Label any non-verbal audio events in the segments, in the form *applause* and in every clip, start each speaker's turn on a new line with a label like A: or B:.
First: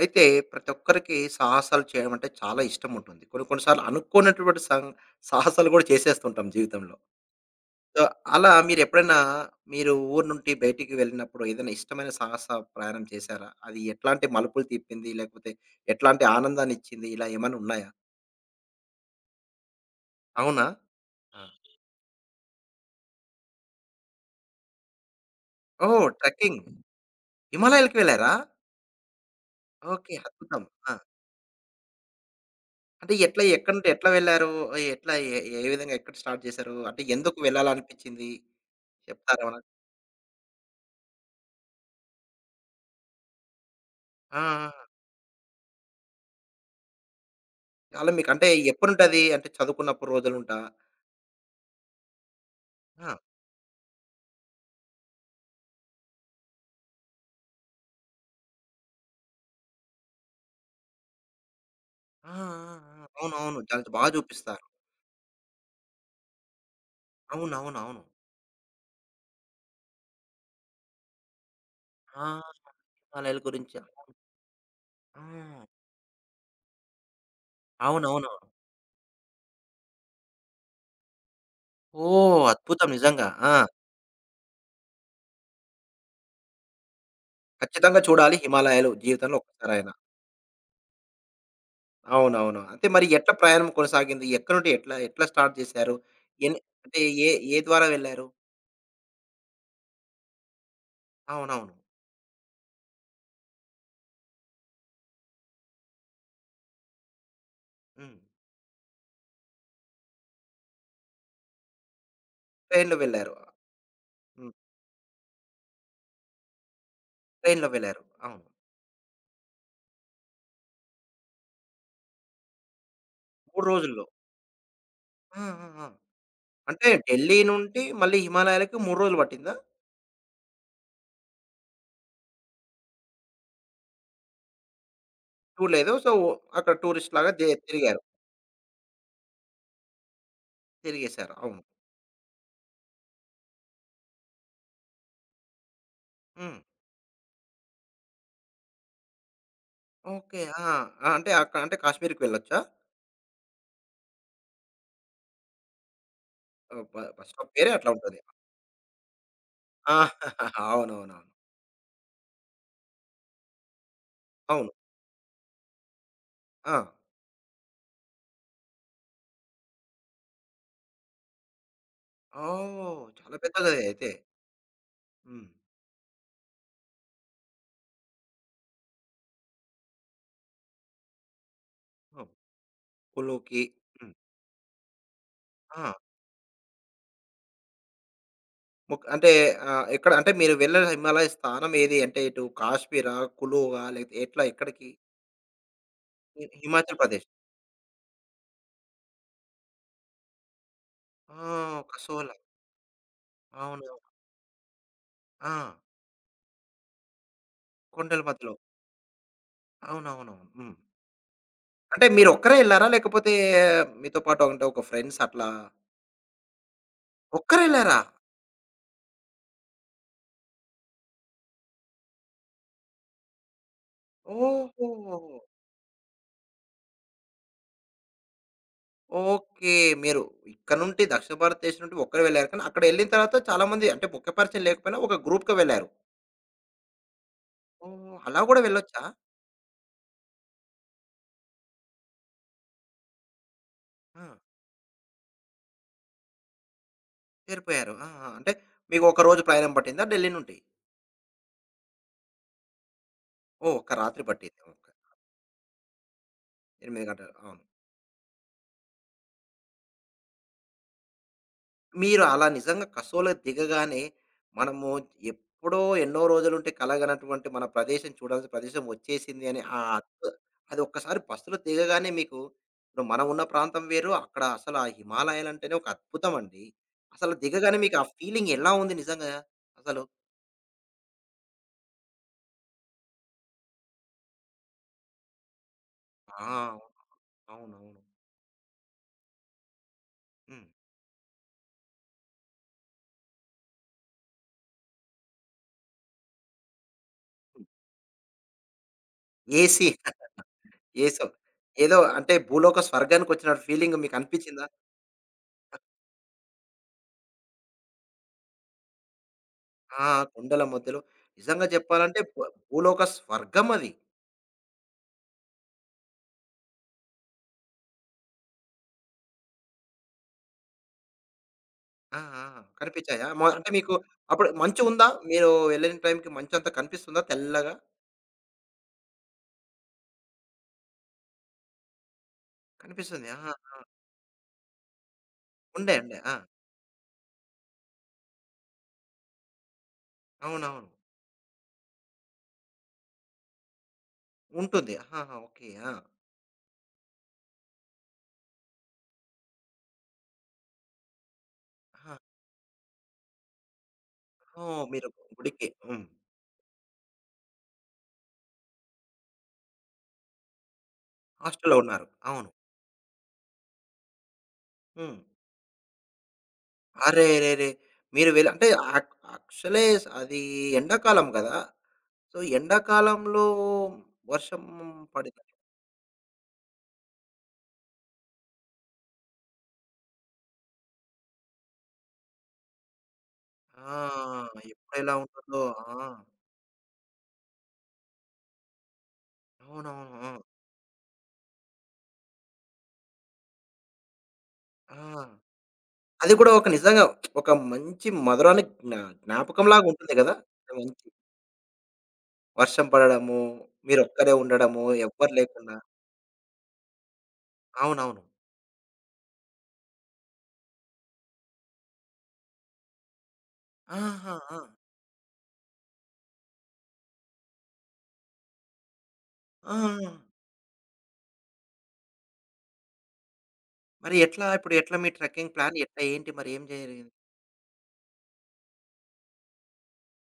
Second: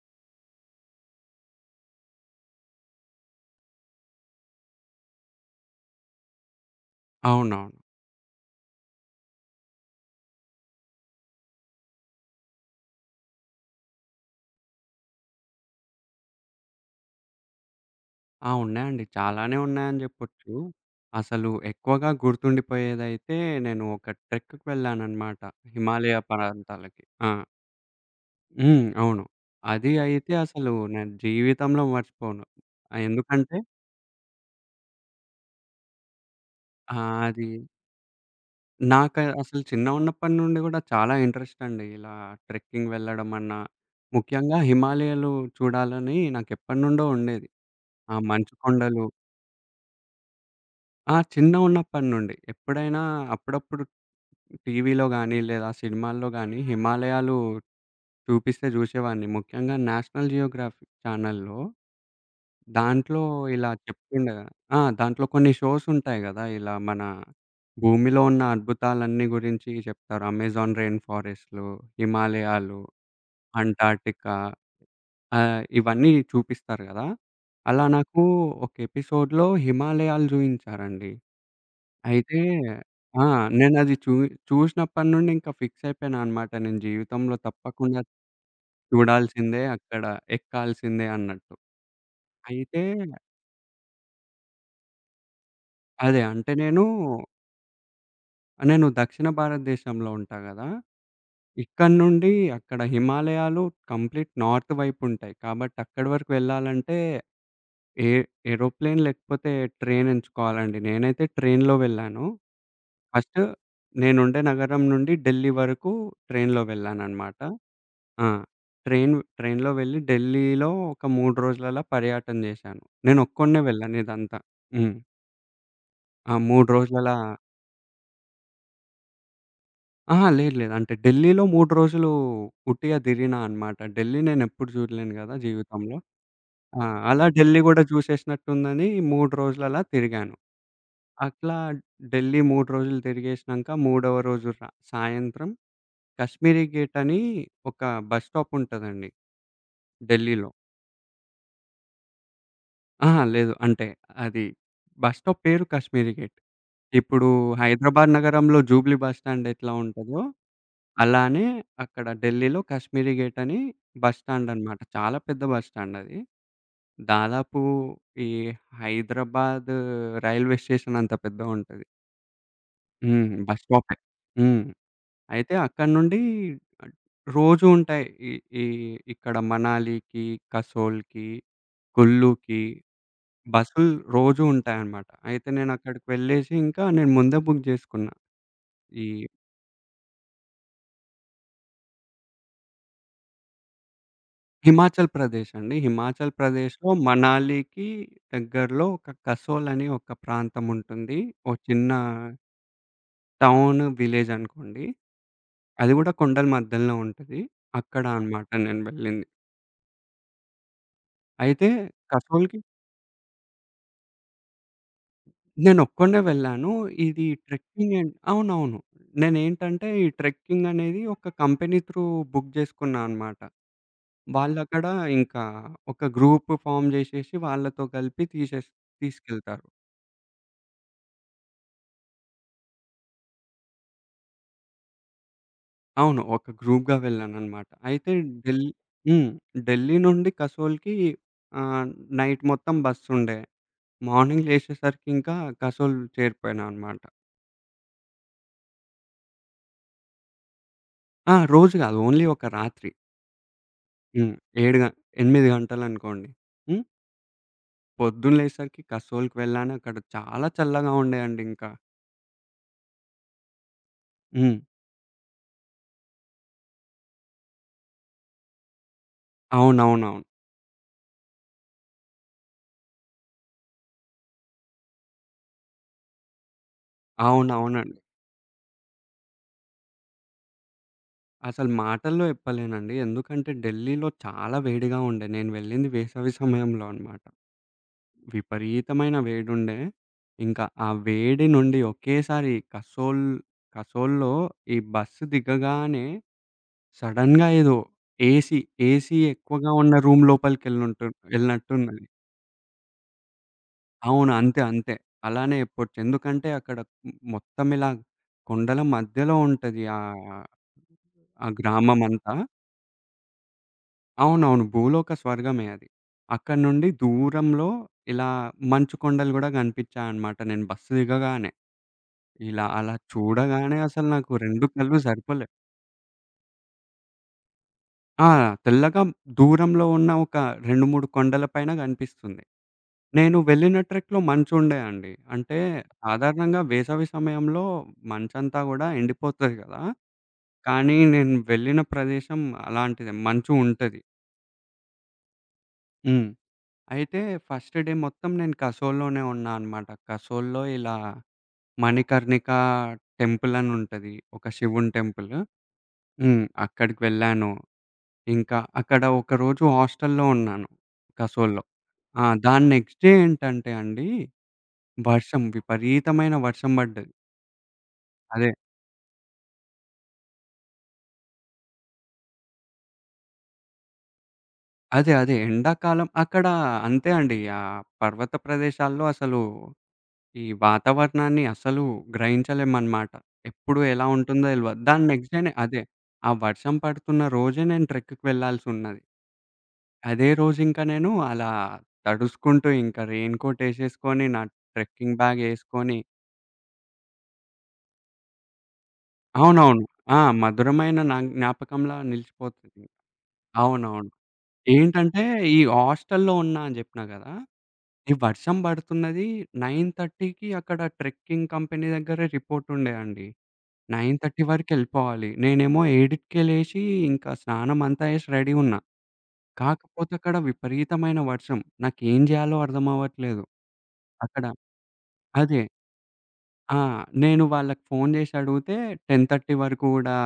A: అయితే ప్రతి ఒక్కరికి సాహసాలు చేయడం అంటే చాలా ఇష్టం ఉంటుంది. కొన్ని కొన్ని సార్లు అనుకోనటువంటి సాహసాలు కూడా చేసేస్తుంటాం జీవితంలో.
B: అవునవును.
A: సో, అలా మీరు ఎప్పుడైనా మీరు ఊరు నుండి బయటికి వెళ్ళినప్పుడు ఏదైనా ఇష్టమైన ప్రయాణం చేశారా? అది ఎట్లాంటి మలుపులు తిప్పింది? లేకపోతే ఎట్లాంటి ఆనందాన్ని ఇచ్చింది? ఇలా ఏమైనా ఉన్నాయా?
B: ఆ! ఉన్నాయండి. చాలానే ఉన్నాయని జెప్పొచ్చు.
A: అవునా? ఆ!
B: అసలు ఎక్కువగా గుర్తుండిపోయేదైతే నేను ఒక ట్రెక్‌కి వెళ్ళాననమాట.
A: ఓహ్!
B: హిమాలయ
A: ట్రెక్కింగ్.
B: ప్రాంతాలకి. ఆ!
A: హిమాలయాలకి వెళ్లారా?
B: హ్మ్. అవును. అది
A: ఓకే.
B: అయితే
A: అద్భుతం.
B: అసలు
A: ఆ!
B: నేను జీవితంలో మర్చిపోను.
A: అంటే
B: ఎందుకంటే
A: ఎక్కడి నుండి ఎట్లా వెళ్లారు? ఎట్లా ఏ ఏ విధంగా ఎక్కడ స్టార్ట్ చేశారు? అంటే
B: ఆహ్,
A: ఎందుకు
B: అది
A: వెళ్ళాలనిపించింది?
B: నాకు
A: చెప్తారా
B: అసలు
A: ఏమైనా?
B: చిన్నగున్నప్పటి నుండి గూడా చాలా ఇంట్రెస్ట్ అండి. ఇలా ట్రెక్కింగ్ వెళ్ళడం అన్నా,
A: ఆ!
B: ముఖ్యంగా
A: ఆ!
B: హిమాలయాలు చూడాలని నాకెప్పటినుండో ఉండేది.
A: అలా
B: ఆ
A: మీకు అంటే
B: మంచు కొండలు.
A: ఎప్పటినుంటది? అంటే చదువుకున్నప్పుడు రోజులుంటా?
B: ఆ! చిన్నగున్నప్పటి నుండి. ఎప్పుడైనా
A: ఆ!
B: అప్పుడప్పుడు టీవీలో గానీ, లేదా సినిమాల్లో గానీ హిమాలయాలు చూపిస్తే జూసేవాడిని. ముఖ్యంగా 'నేషనల్ జియోగ్రఫీ' ఛానల్‌లో.
A: ఆ! ఆ! ఆ!
B: దాంట్లో
A: అవునవును.
B: ఇలా
A: చాలా బా
B: చెప్తుండే కదా.
A: చూపిస్తారు.
B: ఆ! దాంట్లో కొన్ని షోస్ ఉంటాయి గదా! ఇలా మన
A: అవునవునవును.
B: భూమిలో ఉన్న అద్భుతాలన్నీ గురించి జెప్తారు. 'అమెజాన్ రెయిన్ ఫారెస్ట్‌లు',
A: ఆ!
B: 'హిమాలయాలు',
A: కాలేయాల గురించా?
B: 'అంటార్టికా',
A: ఆ!
B: ఇవన్నీ చూపిస్తారు గదా! అలా నాకు
A: అవునవును.
B: ఒక ఎపిసోడ్‌లో హిమాలయాలు జూయించారండి. అయితే
A: ఓహ్! అద్భుతం
B: ఆ!
A: నిజంగా. ఆ!
B: నేనది చూ చూసినప్పటి నుండి ఇంకా ఫిక్స్ అయిపోయాను అన్నమాట. నేను జీవితంలో
A: ఖచ్చితంగా
B: తప్పకుండా
A: చూడాలి హిమాలయాలు జీవితంలో
B: చూడాల్సిందే
A: ఒక్కసారైనా.
B: అక్కడ, ఎక్కాల్సిందే అన్నట్టు.
A: అవునవును.
B: అయితే
A: అంటే మరి ఎట్లా ప్రయాణం కొనసాగింది? ఎక్కడి నుండి ఎట్లా స్టార్ట్ చేశారు?
B: అదే అంటే
A: ఎన్ అంటే ఏ, ఏ ద్వారా వెళ్లారు?
B: నేను దక్షిణ భారతదేశంలో ఉంటా గదా!
A: అవునవును.
B: ఇక్కడి నుండి అక్కడ హిమాలయాలు కంప్లీట్ నార్త్ వైపు ఉంటాయి. కాబట్టి అక్కడి వరకు వెళ్ళాలంటే ఏ
A: హ్మ్.
B: ఏరోప్లేన్ లేకపోతే ట్రైన్ ఎంచుకోవాలండి. నేనైతే ట్రైన్‌లో వెళ్ళాను.
A: ట్రైన్‌లో వెళ్లారు.
B: ఫస్ట్ నేనుండే
A: హ్మ్.
B: నగరం నుండి ఢిల్లీ వరకు ట్రైన్‌లో వెళ్ళానన్నమాట.
A: ట్రైన్‌లో వెళ్లారు.
B: ఆ!
A: అవును.
B: ట్రైన్‌లో వెళ్లి ఢిల్లీలో ఒక 3 రోజులలా పర్యటన చేశాను. నేనొక్కడినే
A: 3
B: వెళ్ళాను
A: రోజుల్లో.
B: ఇదంతా. హ్మ్.
A: ఆ! ఆ! ఆ!
B: ఆ! 3
A: అంటే
B: రోజులలా.
A: ఢిల్లీ నుండి మళ్ళీ హిమాలయాలకి 3 రోజులు పట్టిందా?
B: అహా! లేదు లేదు. అంటే ఢిల్లీలో 3 రోజులు ఉట్టిగా తిరిగినా అన్నమాట. ఢిల్లీ నేనెప్పుడు చూడలేను కదా
A: చూడలేదు.
B: జీవితంలో.
A: అక్కడ
B: ఆ! అలా
A: టూరిస్ట్‌లాగా దే
B: ఢిల్లీ కూడా
A: తిరిగారు.
B: చూసేసినట్టుందని 3 రోజులలా తిరిగాను.
A: తిరిగేశారు.
B: అట్లా
A: అవును.
B: ఢిల్లీ 3 రోజులు తిరిగేసినంక మూడవ రోజు ర సాయంత్రం
A: హ్మ్.
B: కాశ్మీరీ గేట్ అని ఒక బస్ స్టాప్ ఉంటదండి
A: ఓకే.
B: ఢిల్లీలో.
A: ఆ! ఆ! అంటే అంటే కాశ్మీర్‌కి వెళ్ళొచ్చా?
B: అహా! లేదు. అంటే అది బస్ స్టాప్ పేరు కాశ్మీరీ గేట్.
A: ఆహ్,
B: ఇప్పుడు
A: బస్ స్టాప్ పేరే అట్లా
B: హైదరాబాద్
A: ఉంటది.
B: నగరంలో జూబ్లీ బస్ స్టాండ్ ఎట్లా
A: ఆ!
B: ఉంటదో,
A: *laughs* అవునవునవును.
B: అలానే అక్కడ ఢిల్లీలో కాశ్మీరీ గేట్ అని బస్ స్టాండ్
A: అవును.
B: అన్నమాట. చాలా పెద్ద బస్ స్టాండ్ అది.
A: ఆ!
B: దాదాపు ఈ హైదరాబాద్ రైల్వే స్టేషన్ అంత పెద్దగుంటది.
A: ఓహ్!
B: హ్మ్.
A: చాలా
B: బస్
A: పెద్దగదే
B: స్టాపే.
A: అయితే.
B: హ్మ్.
A: హ్మ్.
B: అయితే అక్కడి నుండి ఆహ్, రోజు ఉంటాయి. ఈ ఈ ఇక్కడ మనాలికి, కసోల్‌కి,
A: ఓహ్!
B: కుల్లూకి
A: కులూకి.
B: బస్సులు
A: హ్మ్.
B: రోజూ ఉంటాయన్నమాట. అయితే
A: ఆ!
B: నేనక్కడికి వెళ్ళేసి ఇంకా నేను ముందే బుక్ జేసుకున్నా. ఈ
A: అంటే ఆహ్, ఎక్కడ అంటే మీరు వెళ్ళిన హిమాలయ స్థానం ఏది? అంటే ఇటు కాశ్మీరా? కులువా? లేకపోతే ఎట్లా ఎక్కడికి?
B: హిమాచల్ ప్రదేశ్ అండి. హిమాచల్ ప్రదేశ్‌లో
A: హిమాచల్ ప్రదేశ్.
B: మనాలికి దగ్గరలో ఒక కసోల్ అని ఒక ప్రాంతం ఉంటుంది.
A: ఆ!
B: ఒక చిన్న
A: కసోలా.
B: టౌన్,
A: అవునవును.
B: విలేజ్ అనుకోండి.
A: ఆ!
B: అది గూడా కొండల మధ్యలో ఉంటది. అక్కడ
A: కొండల
B: అన్నమాట
A: మధ్యలో.
B: నేను వెళ్ళింది.
A: అవునవునవును. హ్మ్.
B: అయితే
A: అంటే మీరొక్కరే
B: కసోల్‌కి
A: ఎళ్లారా? లేకపోతే మీతో పాటు అంటే ఒక ఫ్రెండ్స్ అట్లా?
B: నేనొక్కడినే వెళ్ళాను. ఇది ట్రెక్కింగ్
A: ఒక్కరెళ్లారా?
B: అండ్ అవునవును. నేనేంటంటే ఈ ట్రెక్కింగ్ అనేది ఒక కంపెనీ త్రూ బుక్ జేసుకున్నా అన్నమాట. వాళ్ళక్కడ
A: ఓహో!
B: ఇంకా ఒక గ్రూప్ ఫార్మ్ జేసేసి వాళ్ళతో కలిపి తీసుకెళ్తారు.
A: ఓకే. మీరు ఇక్కడ నుండి దక్షిణ భారతదేశం నుండి ఒక్కరే వెళ్లారు. కానీ అక్కడ ఎళ్ళిన తర్వాత చాలా మంది అంటే ముఖ్య పరిచయం లేకపోయినా ఒక గ్రూప్‌గా వెళ్లారు.
B: అవును. ఒక గ్రూప్‌గా వెళ్ళాననమాట. అయితే
A: ఓహ్! అలా గూడా
B: ఢిల్
A: వెళ్ళొచ్చా?
B: హ్మ్. ఢిల్లీ నుండి కసోల్‌కి ఆహ్, నైట్ మొత్తం బస్సుండే.
A: ఆ!
B: మార్నింగ్ లేచేసరికి ఇంకా కసోల్ చేరిపోయినా అనమాట.
A: చేరిపోయారు. ఆ! ఆ! అంటే మీకు ఒక రోజు ప్రయాణం పట్టిందా ఢిల్లీ నుండి?
B: ఆ! రోజు గాదు. ఓన్లీ ఒక రాత్రి.
A: ఓహ్! ఒక్క రాత్రి
B: హ్మ్.
A: పట్టింది.
B: 7 గ
A: ఓకే.
B: 8 గంటలనుకోండి. హ్మ్.
A: 8 గంటలు. అవును.
B: పొద్దున లేసేసరికి కసోల్‌కి వెళ్ళాను. అక్కడ చాలా చల్లగా ఉండే అండి ఇంకా.
A: మీరు అలా నిజంగా కసోలో దిగగానే,
B: హ్మ్.
A: మనము ఎప్పుడో ఎన్నో రోజులుంటే కలగనటువంటి మన ప్రదేశం చూడాల్సిన ప్రదేశం వచ్చేసింది అని ఆహ్,
B: అవునవునవును.
A: అది ఒక్కసారి బస్సులో దిగగానే మీకు ఇప్పుడు మనం ఉన్న ప్రాంతం వేరు, అక్కడ అసలు ఆ హిమాలయాలంటేనే ఒక అద్భుతం అండి. అసలు దిగగానే మీకు
B: అవునవునండి.
A: ఆ ఫీలింగ్ ఎలా ఉంది నిజంగా అసలు?
B: అసలు మాటల్లో చెప్పలేనండి. ఎందుకంటే ఢిల్లీలో చాలా వేడిగా ఉండే. నేను వెళ్ళింది వేసవి
A: ఆ! అవును.
B: సమయంలో అన్నమాట.
A: అవునవును.
B: విపరీతమైన వేడుండే. ఇంకా
A: హ్మ్.
B: ఆ వేడి నుండి ఒకేసారి కసోల్‌లో ఈ బస్సు దిగగానే సడెన్‌గా
A: హ్మ్.
B: ఏదో ఏసీ, ఏసీ ఎక్కువగా
A: ఏసీ
B: ఉన్న రూమ్
A: *laughs* ఏసో ఏదో
B: ఎళ్ళినట్టున్నది.
A: అంటే భూలోక స్వర్గానికొచ్చిన ఫీలింగ్ మీకు
B: అవును. అంతే.
A: అనిపించిందా?
B: అంతే. అలానే చెప్పొచ్చు. ఎందుకంటే అక్కడ మొత్తం ఇలా కొండల మధ్యలో ఉంటది.
A: ఆ! కొండల మధ్యలో
B: ఆ
A: నిజంగా
B: గ్రామం
A: చెప్పాలంటే
B: అంతా.
A: భూలోక స్వర్గం అది.
B: అవునవును. భూలోక స్వర్గమే అది. అక్కడి నుండి దూరంలో ఇలా మంచు కొండలు గూడా గనిపించాయన్నమాట. నేను బస్సు దిగగానే.
A: ఆ! ఆ!
B: ఇలా అలా
A: కనిపించాయా? అంటే
B: చూడగానే
A: మీకు
B: అసలు నాకు
A: అప్పుడు
B: 2 కళ్ళు
A: మంచుందా?
B: సరిపోలే.
A: మీరు వెళ్ళిన టైంకి మంచంతా కనిపిస్తుందా తెల్లగా?
B: ఆ! తెల్లగా దూరంలో ఉన్న ఒక 2, 3 కొండల పైన గనిపిస్తుంది.
A: కనిపిస్తుంది.
B: నేను
A: ఆహా!
B: వెళ్ళిన ట్రెక్‌లో మంచుండే అండి. అంటే
A: ఉండే అండి. ఆ!
B: సాధారణంగా వేసవి సమయంలో మంచంతా గూడా ఎండిపోతది గదా!
A: అవునవును.
B: కానీ నేను వెళ్ళిన ప్రదేశం అలాంటిదే మంచు ఉంటది.
A: ఉంటుంది. ఆహాహా! ఓకే. ఆ!
B: హ్మ్. అయితే ఫస్ట్ డే మొత్తం నేను కసోల్‌లోనే ఉన్నా అనమాట. కసోల్‌లో ఇలా
A: ఆహా!
B: మణికర్ణిక టెంపుల్ అని ఉంటది. ఒక
A: ఓహ్!
B: శివుని
A: మీరు
B: టెంపుల్.
A: గుడికి హ్మ్.
B: హ్మ్. అక్కడికి వెళ్ళాను. ఇంకా అక్కడ ఒకరోజు హాస్టల్‌లో ఉన్నాను కసోల్‌లో.
A: హాస్టల్‌లో ఉన్నారు.
B: ఆ!
A: అవును.
B: దాని నెక్స్ట్ డే ఏంటంటే అండి,
A: హ్మ్.
B: విపరీతమైన వర్షం పడ్డది.
A: అరెరెరే! మీరు వెళ్
B: అదే.
A: అంటే యాక్ యాక్చువల్లీ అది ఎండాకాలం గదా! ఎండాకాలంలో వర్షం
B: అదే.
A: పడితే
B: ఎండాకాలం అక్కడ అంతే అండి. ఆ పర్వత ప్రదేశాల్లో అసలు ఈ వాతావరణాన్ని అసలు గ్రహించలేమనమాట. ఎప్పుడు
A: ఆ!
B: ఎలా ఉంటుందో తెలవదు. దాని
A: ఎప్పుడెలా
B: నెక్స్ట్ డేనే
A: ఉంటుందో.
B: అదే
A: ఆ!
B: ఆ వర్షం పడుతున్న రోజే నేను ట్రెక్‌కి వెళ్ళాల్సున్నది. అదే
A: అవునవును.
B: రోజు ఇంకా నేను అలా తడుసుకుంటూ ఇంకా రెయిన్‌కోట్ ఎసేసుకొని, నా
A: ఆ!
B: ట్రెక్కింగ్
A: ఆ!
B: బ్యాగ్ ఎసుకొని
A: అది కూడా ఒక నిజంగా ఒక మంచి మధురాని
B: అవునవును.
A: జ్ఞాపకంలాగా ఉంటుంది
B: ఆ!
A: గదా!
B: మధురమైన
A: మంచి
B: నా జ్ఞాపకంలా నిలిచిపోతది.
A: వర్షం పడడము,
B: అవునవును.
A: మీరొక్కరే ఉండడము,
B: ఏంటంటే
A: ఎవ్వరు
B: ఈ
A: లేకుండా.
B: హాస్టల్‌లో ఉన్నా అని జెప్పినా గదా! ఈ
A: అవునవును.
B: వర్షం పడుతున్నది. 9:30కి అక్కడ ట్రెక్కింగ్ కంపెనీ దగ్గర రిపోర్ట్ ఉండే అండి.
A: ఆహా!
B: 9:30
A: ఆ!
B: వరకెళ్ళిపోవాలి. నేనేమో 7కే లేచి ఇంకా స్నానం అంతా చేసి రెడీ ఉన్నా.
A: ఆ!
B: కాకపోతే అక్కడ విపరీతమైన వర్షం. నాకేం జేయాలో అర్థమవ్వట్లేదు.
A: మరి
B: అక్కడ
A: ఎట్లా ఇప్పుడు ఎట్లా మీ ట్రెక్కింగ్
B: అదే.
A: ప్లాన్ ఎట్లా ఏంటి మరి ఏం
B: ఆ!
A: జరిగింది?
B: నేను వాళ్ళకి ఫోన్ జేసి అడిగితే 10:30 వరకు గూడా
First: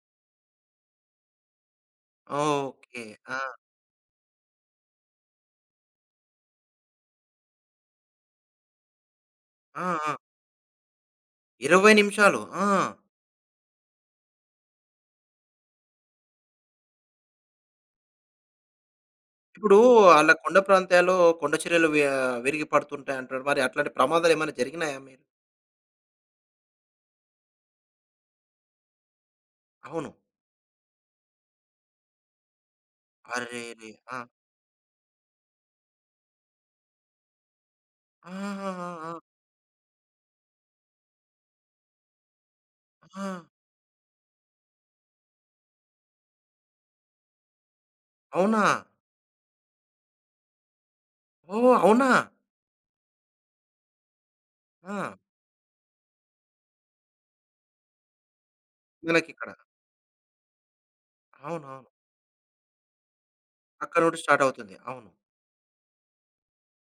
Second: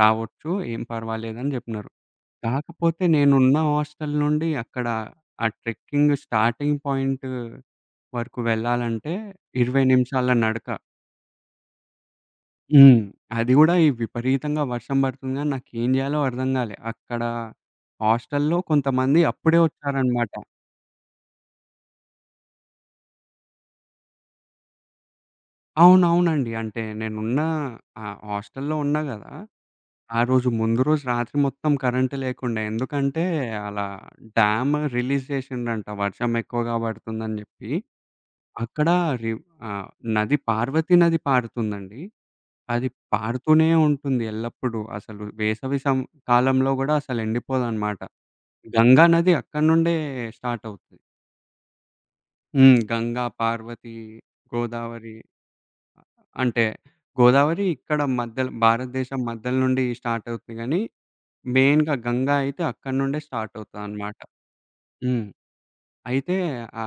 B: రావచ్చు. ఏం పర్వాలేదని జెప్పినారు.
A: ఓకే.
B: కాకపోతే
A: ఆ!
B: నేనున్న హాస్టల్ నుండి అక్కడ ఆ ట్రెక్కింగ్ స్టార్టింగ్ పాయింట్ వరకు వెళ్ళాలంటే 20
A: ఆ! ఆ!
B: నిమిషాల నడక.
A: 20 నిమిషాలు. ఆ!
B: హ్మ్. అది గూడా ఈ విపరీతంగా వర్షం పడుతుంది గానీ, నాకేం జేయాలో అర్థం గాలే. అక్కడ హాస్టల్‌లో కొంతమంది అప్పుడే
A: ఇప్పుడు
B: వచ్చారనమాట.
A: అలా కొండ ప్రాంతాల్లో కొండ చర్యలు ఆహ్, విరిగి పడుతుంటాయి అంటారు. మరి అట్లాంటి ప్రమాదాలు ఏమైనా జరిగినాయా మీరు?
B: అవునవునండి. అంటే నేనున్న హాస్టల్‌లో ఉన్నా గదా!
A: అవును.
B: ఆ రోజు ముందు రోజు రాత్రి మొత్తం కరెంట్ లేకుండే. ఎందుకంటే, అలా
A: అరెరే! ఆ!
B: డ్యామ్ రిలీజ్ జేసిండ్రంట వర్షం ఎక్కువగా పడుతుందని జెప్పి. అక్కడ
A: ఆహాహాహా!
B: రి ఆహ్, పార్వతి నది పారుతుందండి. అది
A: ఆ!
B: పారుతూనే ఉంటుంది ఎల్లప్పుడూ. అసలు వేసవి సం కాలంలో గూడా అసలు ఎండిపోదనమాట.
A: అవునా?
B: గంగా నది అక్కడి నుండే స్టార్ట్ అవుతది.
A: ఓహ్! అవునా?
B: హ్మ్. గంగా, పార్వతి,
A: ఆ!
B: గోదావరి. అంటే గోదావరి ఇక్కడ మధ్యలో భారతదేశం
A: మనకిక్కడ.
B: మధ్యలో నుండి స్టార్ట్ అవుతుంది గానీ,
A: అవునవును.
B: మెయిన్‌గా గంగా అయితే అక్కడి నుండే స్టార్ట్
A: అక్కడ
B: అవుతదనమాట.
A: నుండి స్టార్ట్ అవుతుంది. అవును.
B: హ్మ్. అయితే ఆ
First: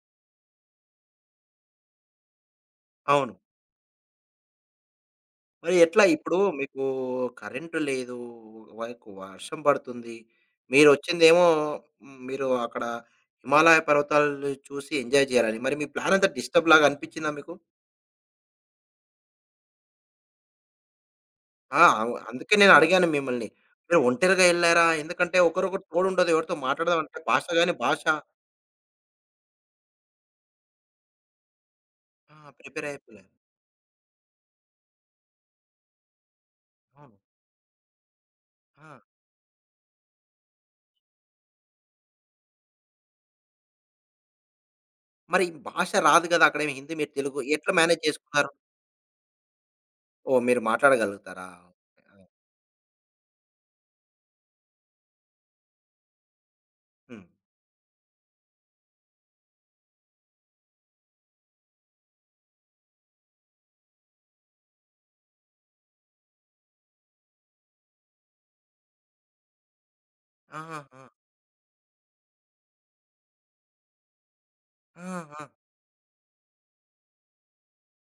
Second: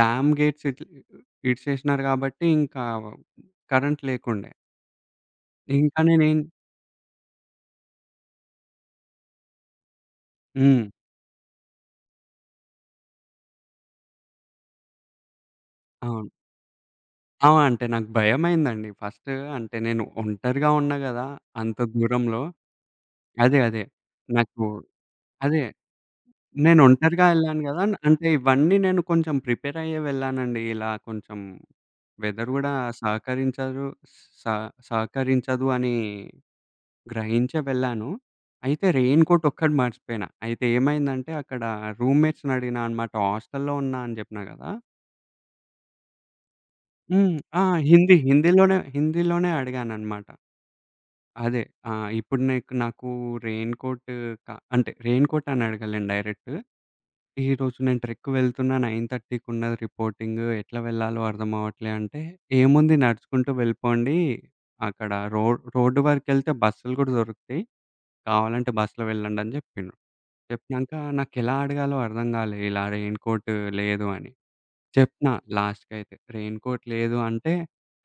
B: డ్యామ్ గేట్స్ ఇడిచేసినారు కాబట్టి ఇంకా
A: అవును.
B: కరెంట్ లేకుండే.
A: మరి
B: ఇంకా
A: ఎట్లా ఇప్పుడు
B: నేనేం
A: మీకు కరెంటు లేదు, వకు వర్షం పడుతుంది.
B: హ్మ్.
A: మీరొచ్చిందేమో హ్మ్, మీరు అక్కడ హిమాలయ పర్వతాలు చూసి ఎంజాయ్ చేయాలని. మరి మీ ప్లాన్ అంతా
B: అవును.
A: డిస్టర్బ్ లాగా అనిపించిందా
B: ఆ!
A: మీకు?
B: అంటే నాకు భయమైందండి. ఫస్ట్ అంటే నేను ఒంటరిగా ఉన్నా గదా! అంత
A: ఆ!
B: దూరంలో.
A: అందుకే నేను అడిగాను మిమ్మల్ని.
B: అదే. అదే.
A: మీరు ఒంటరిగా
B: నాకు
A: ఎళ్లారా? ఎందుకంటే
B: అదే.
A: ఒకరికొకరు తోడుండదు. ఎవరితో
B: నేను
A: మాట్లాడదాం అంటే
B: ఒంటరిగా
A: భాష
B: ఎళ్ళాను
A: గాని
B: గదా!
A: భాష
B: అంటే ఇవన్నీ నేను కొంచెం ప్రిపేర్ అయ్యే వెళ్ళానండి. ఇలా కొంచెం
A: ఆ!
B: వెదర్ గూడా
A: ప్రిపేర్ అయిపోలేదు.
B: సహకరించదు సహ సహకరించదు అని
A: అవును.
B: గ్రహించే వెళ్ళాను. అయితే
A: ఆ!
B: రెయిన్ కోట్ ఒక్కటి మర్చిపోయినా. అయితే ఏమైందంటే అక్కడ రూమ్‌మేట్స్‌ని అడిగినా అన్నమాట. హాస్టల్‌లో ఉన్నా అని జెప్పినా గదా!
A: మరి భాష రాదు గదా! అక్కడేమి హిందీ మీరు
B: హ్మ్.
A: తెలుగు
B: ఆ!
A: ఎట్లా మేనేజ్
B: హిందీ
A: చేసుకున్నారు?
B: హిందీలోనే హిందీలోనే అడిగానన్నమాట.
A: ఓహ్! మీరు మాట్లాడగలుగుతారా?
B: అదే. ఆ!
A: ఓకే.
B: ఇప్పుడు నీకు నాకు రెయిన్ కోట్ క అంటే రెయిన్ కోట్ అని అడగలేను డైరెక్ట్.
A: హ్మ్.
B: ఈరోజు నేను ట్రెక్‌కి వెళ్తున్నా 9:30కి ఉన్నది రిపోర్టింగ్. ఎట్లా వెళ్ళాలో అర్థం అవ్వట్లే అంటే, "ఏముంది నడుచుకుంటూ వెళ్ళిపోండి. అక్కడ రోడ్డు వరకెళ్తే బస్సులు గూడా దొరుకుతాయి. కావాలంటే బస్సులో వెళ్ళండి" అని జెప్పిండు. చెప్పినంక
A: ఆహాహా!
B: నాకెలా అడగాలో అర్థం గాలే. ఇలా రెయిన్ కోట్ లేదు అని. చెప్పినా
A: ఆహా!
B: లాస్ట్‌కైతే "రెయిన్ కోట్ లేదు" అంటే,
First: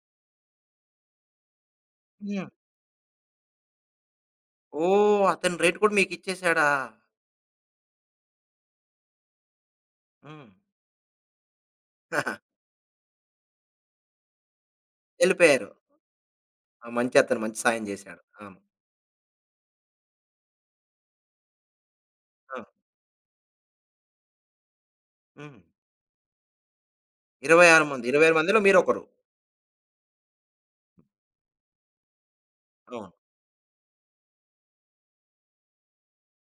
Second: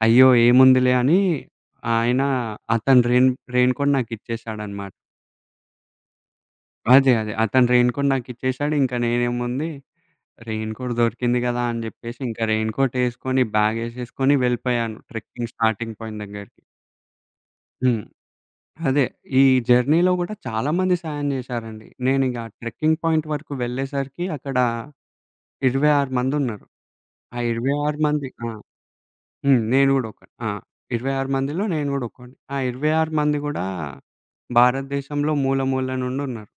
B: "అయ్యో! ఏముందిలే" అని ఆయన
A: హ్మ్.
B: అతను రెయిన్ రెయిన్ కోట్ నాకిచ్చేసాడన్నమాట.
A: ఓహ్! అతని రేట్ కూడా మీకిచ్చేసాడా?
B: అదే. అదే. అతను రెయిన్ కోట్ నాకిచ్చేసాడు. ఇంక నేనేముంది
A: హ్మ్.
B: రెయిన్‌కోట్ దొరికింది గదా! అని జెప్పేసి ఇంకా
A: *laughs*
B: రెయిన్‌కోటేసుకొని, బ్యాగేసేసుకొని వెళ్ళిపోయాను ట్రెక్కింగ్
A: ఎళ్ళిపోయారు.
B: స్టార్టింగ్ పాయింట్ దగ్గరికి.
A: ఆ! అతను మంచి సాయం
B: హ్మ్.
A: జేశాడు. అవును.
B: అదే ఈ జర్నీలో గూడా చాలా మంది సాయం జేశారండి. నేనిగ
A: ఆ!
B: ట్రెక్కింగ్ పాయింట్ వరకు వెళ్ళేసరికి అక్కడ
A: హ్మ్.
B: 26 మందున్నారు. ఆ
A: 26
B: 26
A: మంది.
B: మంది.
A: 26
B: ఆ!
A: మందిలో మీరొకరు.
B: హ్మ్. నేను గూడా ఒకడు. ఆ! 26 మందిలో నేను గూడా ఒకడిని. ఆ
A: అవును.
B: 26 మంది గూడా భారతదేశంలో మూల మూల నుండున్నారు.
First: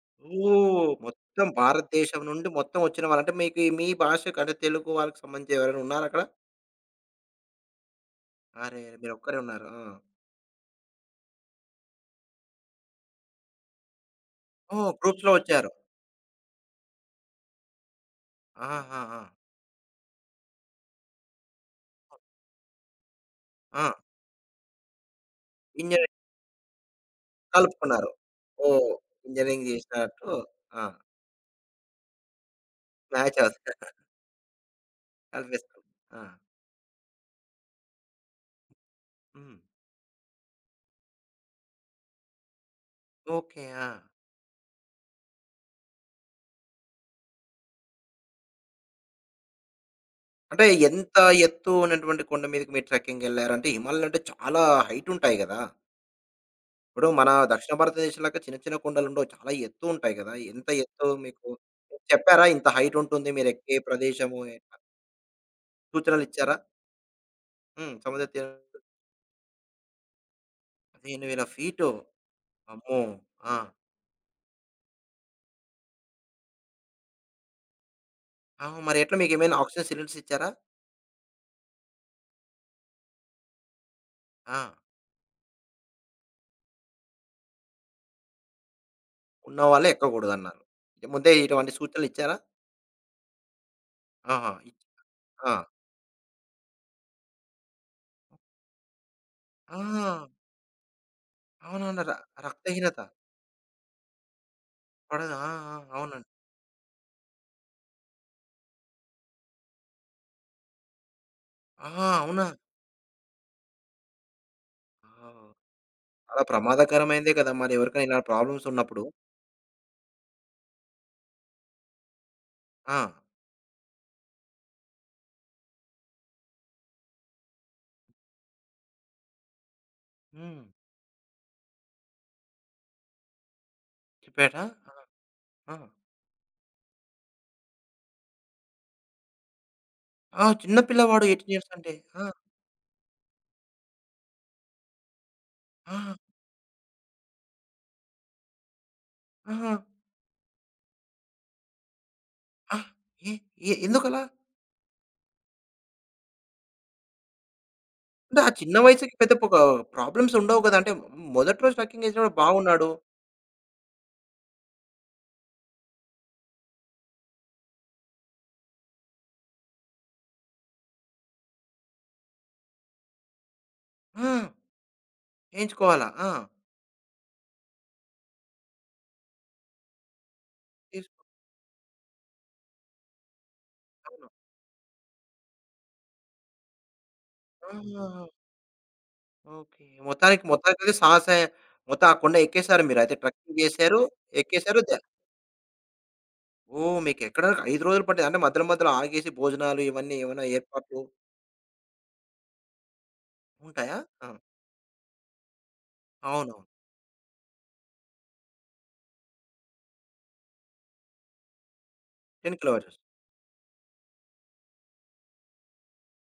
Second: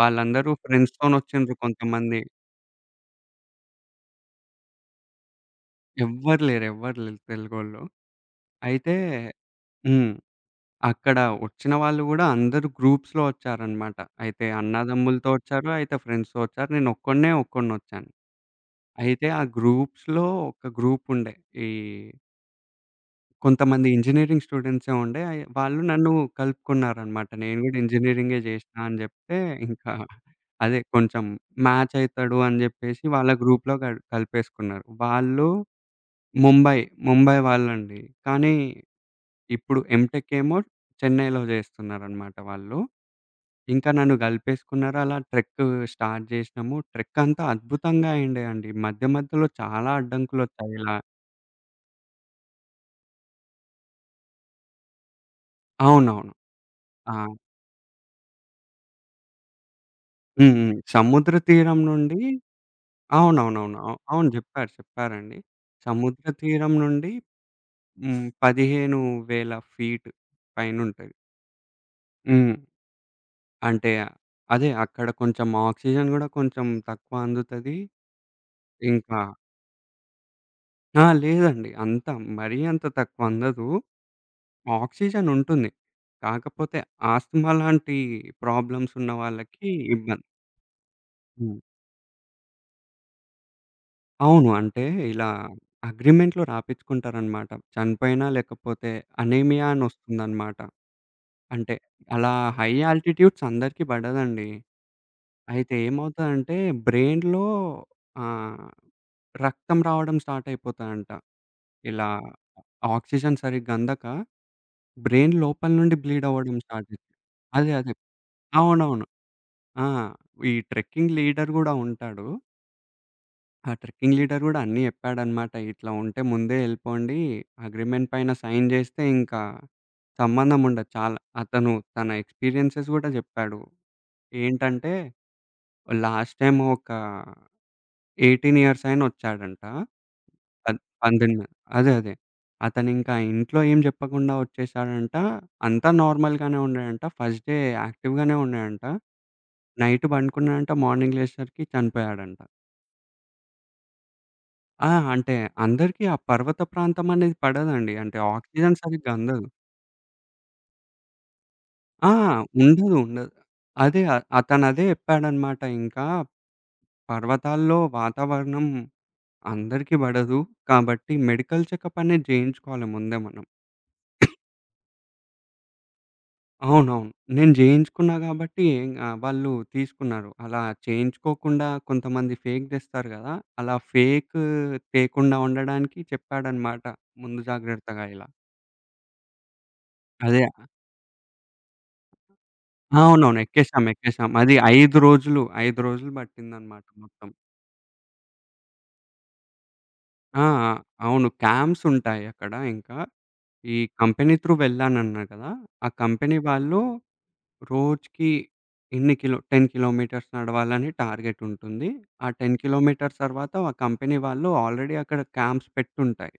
B: వాళ్ళందరూ
A: ఓహ్! మొత్తం
B: ఫ్రెండ్స్‌తోనొచ్చిండ్రు కొంతమంది.
A: భారతదేశం నుండి మొత్తం వచ్చిన వాళ్ళు. అంటే మీకు మీ భాషకు అంటే తెలుగు వాళ్ళకి సంబంధించి ఎవరైనా ఉన్నారక్కడ?
B: ఎవ్వరు లేరు. ఎవ్వరు లేరు తెలుగోళ్ళు.
A: అరెరే!
B: అయితే
A: మీరొక్కరే ఉన్నారు. ఆ!
B: హ్మ్. అక్కడ వచ్చిన వాళ్ళు గూడా అందరూ గ్రూప్స్‌లో వచ్చారనమాట. అయితే
A: ఓహ్! గ్రూప్స్‌లో
B: అన్నదమ్ములతో
A: వచ్చారు.
B: వచ్చారు. అయితే ఫ్రెండ్స్‌తో వచ్చారు. ఒక్కడినొచ్చాను.
A: ఆహాహా!
B: అయితే ఆ గ్రూప్స్‌లో ఒక గ్రూప్ ఉండే. ఈ
A: ఆ!
B: కొంతమంది ఇంజినీరింగ్ స్టూడెంట్సే ఉండే. అయి వాళ్ళు నన్ను
A: ఇంజినీరింగ్
B: కలుపుకున్నారనమాట. నేను గూడా
A: కలుపుకున్నారు.
B: ఇంజినీరింగే జేసినా
A: ఓహ్!
B: అని జెప్తే,
A: ఇంజినీరింగ్
B: ఇంకా
A: చేసినట్టు
B: అదే
A: ఆ!
B: కొంచెం మ్యాచ్ అయితాడు అని జెప్పేసి వాళ్ళ
A: మ్యాచ్
B: గ్రూప్‌లో
A: అవుతుంది.
B: కలిపేసుకున్నారు. వాళ్ళు
A: కలిపేసుకున్నారు. ఆ!
B: ముంబై, ముంబై వాళ్ళండి. కానీ
A: హ్మ్.
B: ఇప్పుడు ఎంటెక్ ఏమో చెన్నైలో జేస్తున్నారనమాట వాళ్ళు.
A: ఓకే.
B: ఇంకా
A: ఆ!
B: నన్ను కలిపేసుకున్నారు. అలా ట్రెక్ స్టార్ట్ జేసినాము. ట్రెక్ అంతా అద్భుతంగా అయిండే అండి. మధ్య మధ్యలో చాలా
A: అంటే
B: అడ్డంకులొచ్చాయి ఇలా.
A: ఎంత ఎత్తు ఉన్నటువంటి కొండ మీదకి మీరు ట్రెక్కింగ్‌కెళ్లారు? అంటే హిమాలయాలు అంటే చాలా హైట్ ఉంటాయి గదా!
B: అవునవును.
A: ఇప్పుడు
B: ఆ!
A: మన దక్షిణ భారతదేశంలాగా చిన్న చిన్న కొండలుండవు. చాలా ఎత్తు ఉంటాయి గదా!
B: హ్మ్.
A: ఎంత
B: హ్మ్.
A: ఎత్తు
B: సముద్ర
A: మీకు
B: తీరం నుండి
A: చెప్పారా? ఇంత హైట్ ఉంటుంది. మీరెక్కే
B: అవునవునవును. అవును.
A: ప్రదేశము
B: జెప్పారు.
A: ఎట్లా
B: చెప్పారండి. సముద్ర
A: సూచనలిచ్చారా?
B: తీరం నుండి
A: హ్మ్.
B: హ్మ్.
A: సముద్ర తీరం
B: 15,000 ఫీట్ పైనుంటది.
A: 15,000 ఫీటు.
B: హ్మ్.
A: అమ్మో! ఆ!
B: అంటే అదే అక్కడ కొంచెం ఆక్సిజన్ గూడా కొంచెం తక్కువ అందుతది.
A: ఆ! మరి ఎట్లా
B: ఇంకా
A: మీకేమైనా ఆక్సిజన్ సిలిండర్స్ ఇచ్చారా?
B: ఆ! లేదండి. అంత మరీ అంత తక్కువ అందదు.
A: ఆ!
B: ఆక్సిజన్ ఉంటుంది. కాకపోతే ఆస్తమా లాంటి ప్రాబ్లమ్స్ ఉన్న
A: ఉన్న
B: వాళ్ళకి
A: వాళ్ళే
B: ఇబ్బంది.
A: ఎక్కకూడదన్నారు. ముందే
B: హ్మ్.
A: ఇటువంటి సూచనలిచ్చారా?
B: అవును.
A: ఆహా!
B: అంటే ఇలా
A: ఆ!
B: అగ్రీమెంట్‌లో రాపిచ్చుకుంటారనమాట. చనిపోయినా లేకపోతే అనీమియా అని
A: ఆ!
B: వస్తుందనమాట. అంటే
A: అవునవును.
B: అలా హై
A: రక్తహీనత
B: ఆల్టిట్యూడ్స్ అందరికీ పడదండి.
A: పడదు. ఆ!
B: అయితే
A: ఆ! అవునండి.
B: ఏమవుతదంటే బ్రెయిన్‌లో ఆహ్, రక్తం రావడం స్టార్ట్ అయిపోతదంట.
A: ఆ!
B: ఇలా
A: అవునా?
B: ఆక్సిజన్ సరిగ్గా అందక
A: ఆ!
B: బ్రెయిన్ లోపల నుండి బ్లీడ్
A: చాలా
B: అవ్వడం స్టార్ట్ అయితది.
A: ప్రమాదకరమైందే కదా!
B: అదే.
A: మరి
B: అదే.
A: ఎవరికైనా ఇలా ప్రాబ్లమ్స్ ఉన్నప్పుడు.
B: అవునవును. ఆ! ఈ ట్రెక్కింగ్ లీడర్ గూడా ఉంటాడు.
A: ఆ!
B: ఆ ట్రెక్కింగ్ లీడర్ గూడా అన్నీ చెప్పాడనమాట. ఇట్లా ఉంటే ముందే ఎళ్ళిపోండి. అగ్రీమెంట్ పైన సైన్ జేస్తే ఇంకా సంబంధం
A: హ్మ్.
B: ఉండదు. చాలా అతను తన ఎక్స్‌పీరియన్సెస్ గూడా జెప్పాడు.
A: చెప్పాడా?
B: ఏంటంటే
A: ఆ!
B: లాస్ట్ టైమ్ ఒక 18 ఇయర్స్ ఆయన వచ్చాడంట.
A: ఆ! చిన్న
B: పద్
A: పిల్లవాడు 18
B: 18
A: ఇయర్స్ అంటే.
B: అదే. అదే.
A: ఆ!
B: అతనింకా ఇంట్లో ఏం జెప్పకుండా వచ్చేసాడంట. అంతా
A: ఆ!
B: నార్మల్‌గానే ఉండేడంట. ఫస్ట్ డే యాక్టివ్‌గానే ఉన్నాడంట.
A: ఆహా!
B: నైట్ పండుకున్నాడంట. మార్నింగ్ లేచేసరికి చనిపోయాడంట.
A: ఆ! ఏ ఏ ఎందుకలా?
B: ఆ! అంటే అందరికీ ఆ పర్వత ప్రాంతం అనేది పడదండి. అంటే
A: అంటే ఆ చిన్న
B: ఆక్సిజన్ సరిగ్గా
A: వయసుకి పెద్ద
B: అందదు.
A: పొగ ప్రాబ్లమ్స్ ఉండవు కదా! అంటే మొదటి రోజు ట్రెక్కింగ్
B: ఆ!
A: ఏసినప్పుడు
B: ఉండదు.
A: బాగున్నాడు.
B: ఉండదు. అదే అతనదే చెప్పాడన్నమాట. ఇంకా పర్వతాల్లో వాతావరణం అందరికీ పడదు. కాబట్టి మెడికల్ చెకప్ అనేది చేయించుకోవాలి ముందే మనం.
A: ఆ! ఏయించుకోవాలా? ఆ!
B: అవునవును. నేను చేయించుకున్నా కాబట్టి ఏం వాళ్ళు తీసుకున్నారు. అలా
A: తీసుకో
B: చేయించుకోకుండా కొంతమంది ఫేక్ తెస్తారు కదా! అలా ఫేక్ తేకుండా ఉండడానికి చెప్పాడన్నమాట ముందు జాగ్రత్తగా
A: ఆహా!
B: ఇలా.
A: ఓకే.
B: అదే
A: మొత్తానికి మొత్తానికైతే సాహసే మొత్తం ఆ కొండ ఎక్కేసారు మీరైతే.
B: అవునవును.
A: ట్రెక్కింగ్
B: ఎక్కేసాం,
A: చేశారు,
B: ఎక్కేసాం. అది
A: ఎక్కేసారు.
B: 5 రోజులు, 5 రోజులు పట్టిందనమాట
A: ఓహ్!
B: మొత్తం.
A: మీకెక్కడానికి 5 రోజులు పట్టింది. అంటే మధ్యలో మధ్యలో ఆగేసి భోజనాలు ఇవన్నీ ఏమైనా
B: ఆ! ఆ!
A: ఏర్పాట్లు
B: అవును. క్యాంప్స్ ఉంటాయి అక్కడ ఇంకా. ఈ
A: ఉంటాయా? ఆ!
B: కంపెనీ త్రూ వెళ్ళానన్నా కదా! ఆ కంపెనీ
A: అవునవును.
B: వాళ్ళు రోజుకి ఇన్ని కిలో 10 కిలోమీటర్స్ నడవాలని టార్గెట్ ఉంటుంది. ఆ
A: 10
B: 10
A: కిలోమీటర్స్
B: కిలోమీటర్స్ తర్వాత ఆ కంపెనీ వాళ్ళు ఆల్రెడీ అక్కడ క్యాంప్స్ పెట్టుంటాయి.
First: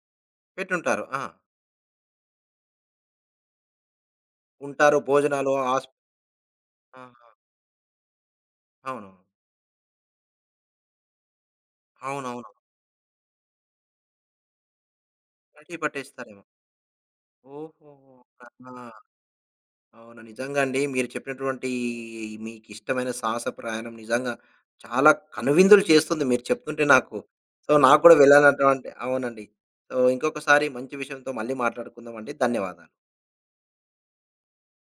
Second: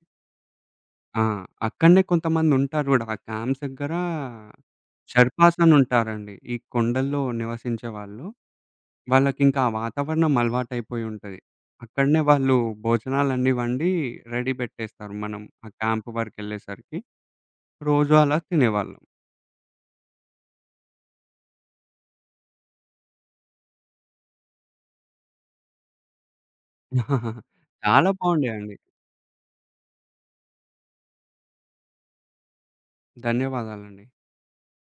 A: పెట్టుంటారు. ఆ!
B: ఆ! అక్కడనే కొంతమందుంటారు గూడా. ఆ క్యాంప్స్ దగ్గర
A: ఉంటారు. భోజనాలు
B: షెర్పాస్
A: ఆస్
B: అనుంటారండి. ఈ కొండల్లో
A: ఆహా!
B: నివసించేవాళ్ళు.
A: అవునవును.
B: వాళ్ళకింకా ఆ వాతావరణం అలవాటైపోయి ఉంటది. అక్కడనే
A: అవునవును.
B: వాళ్ళు భోజనాలన్నీ వండి రెడీ బెట్టేస్తారు. మనం ఆ
A: బయటికి
B: క్యాంప్
A: పట్టేస్తారేమో.
B: వరకెళ్ళేసరికి రోజు
A: ఓహోహో!
B: అలా
A: ఆ!
B: తినేవాళ్ళం.
A: అవును. నిజంగా అండి. మీరు చెప్పినటువంటి మీకిష్టమైన సాహస ప్రయాణం నిజంగా చాలా కనువిందులు చేస్తుంది మీరు చెప్తుంటే నాకు.
B: *laughs*
A: నాకు
B: చాలా
A: కూడా
B: బావుండేయండి.
A: వెళ్ళాలన్నటువంటి అవునండి. ఇంకొకసారి మంచి విషయంతో మళ్ళీ మాట్లాడుకుందామండి. ధన్యవాదాలు.
B: ధన్యవాదాలండి.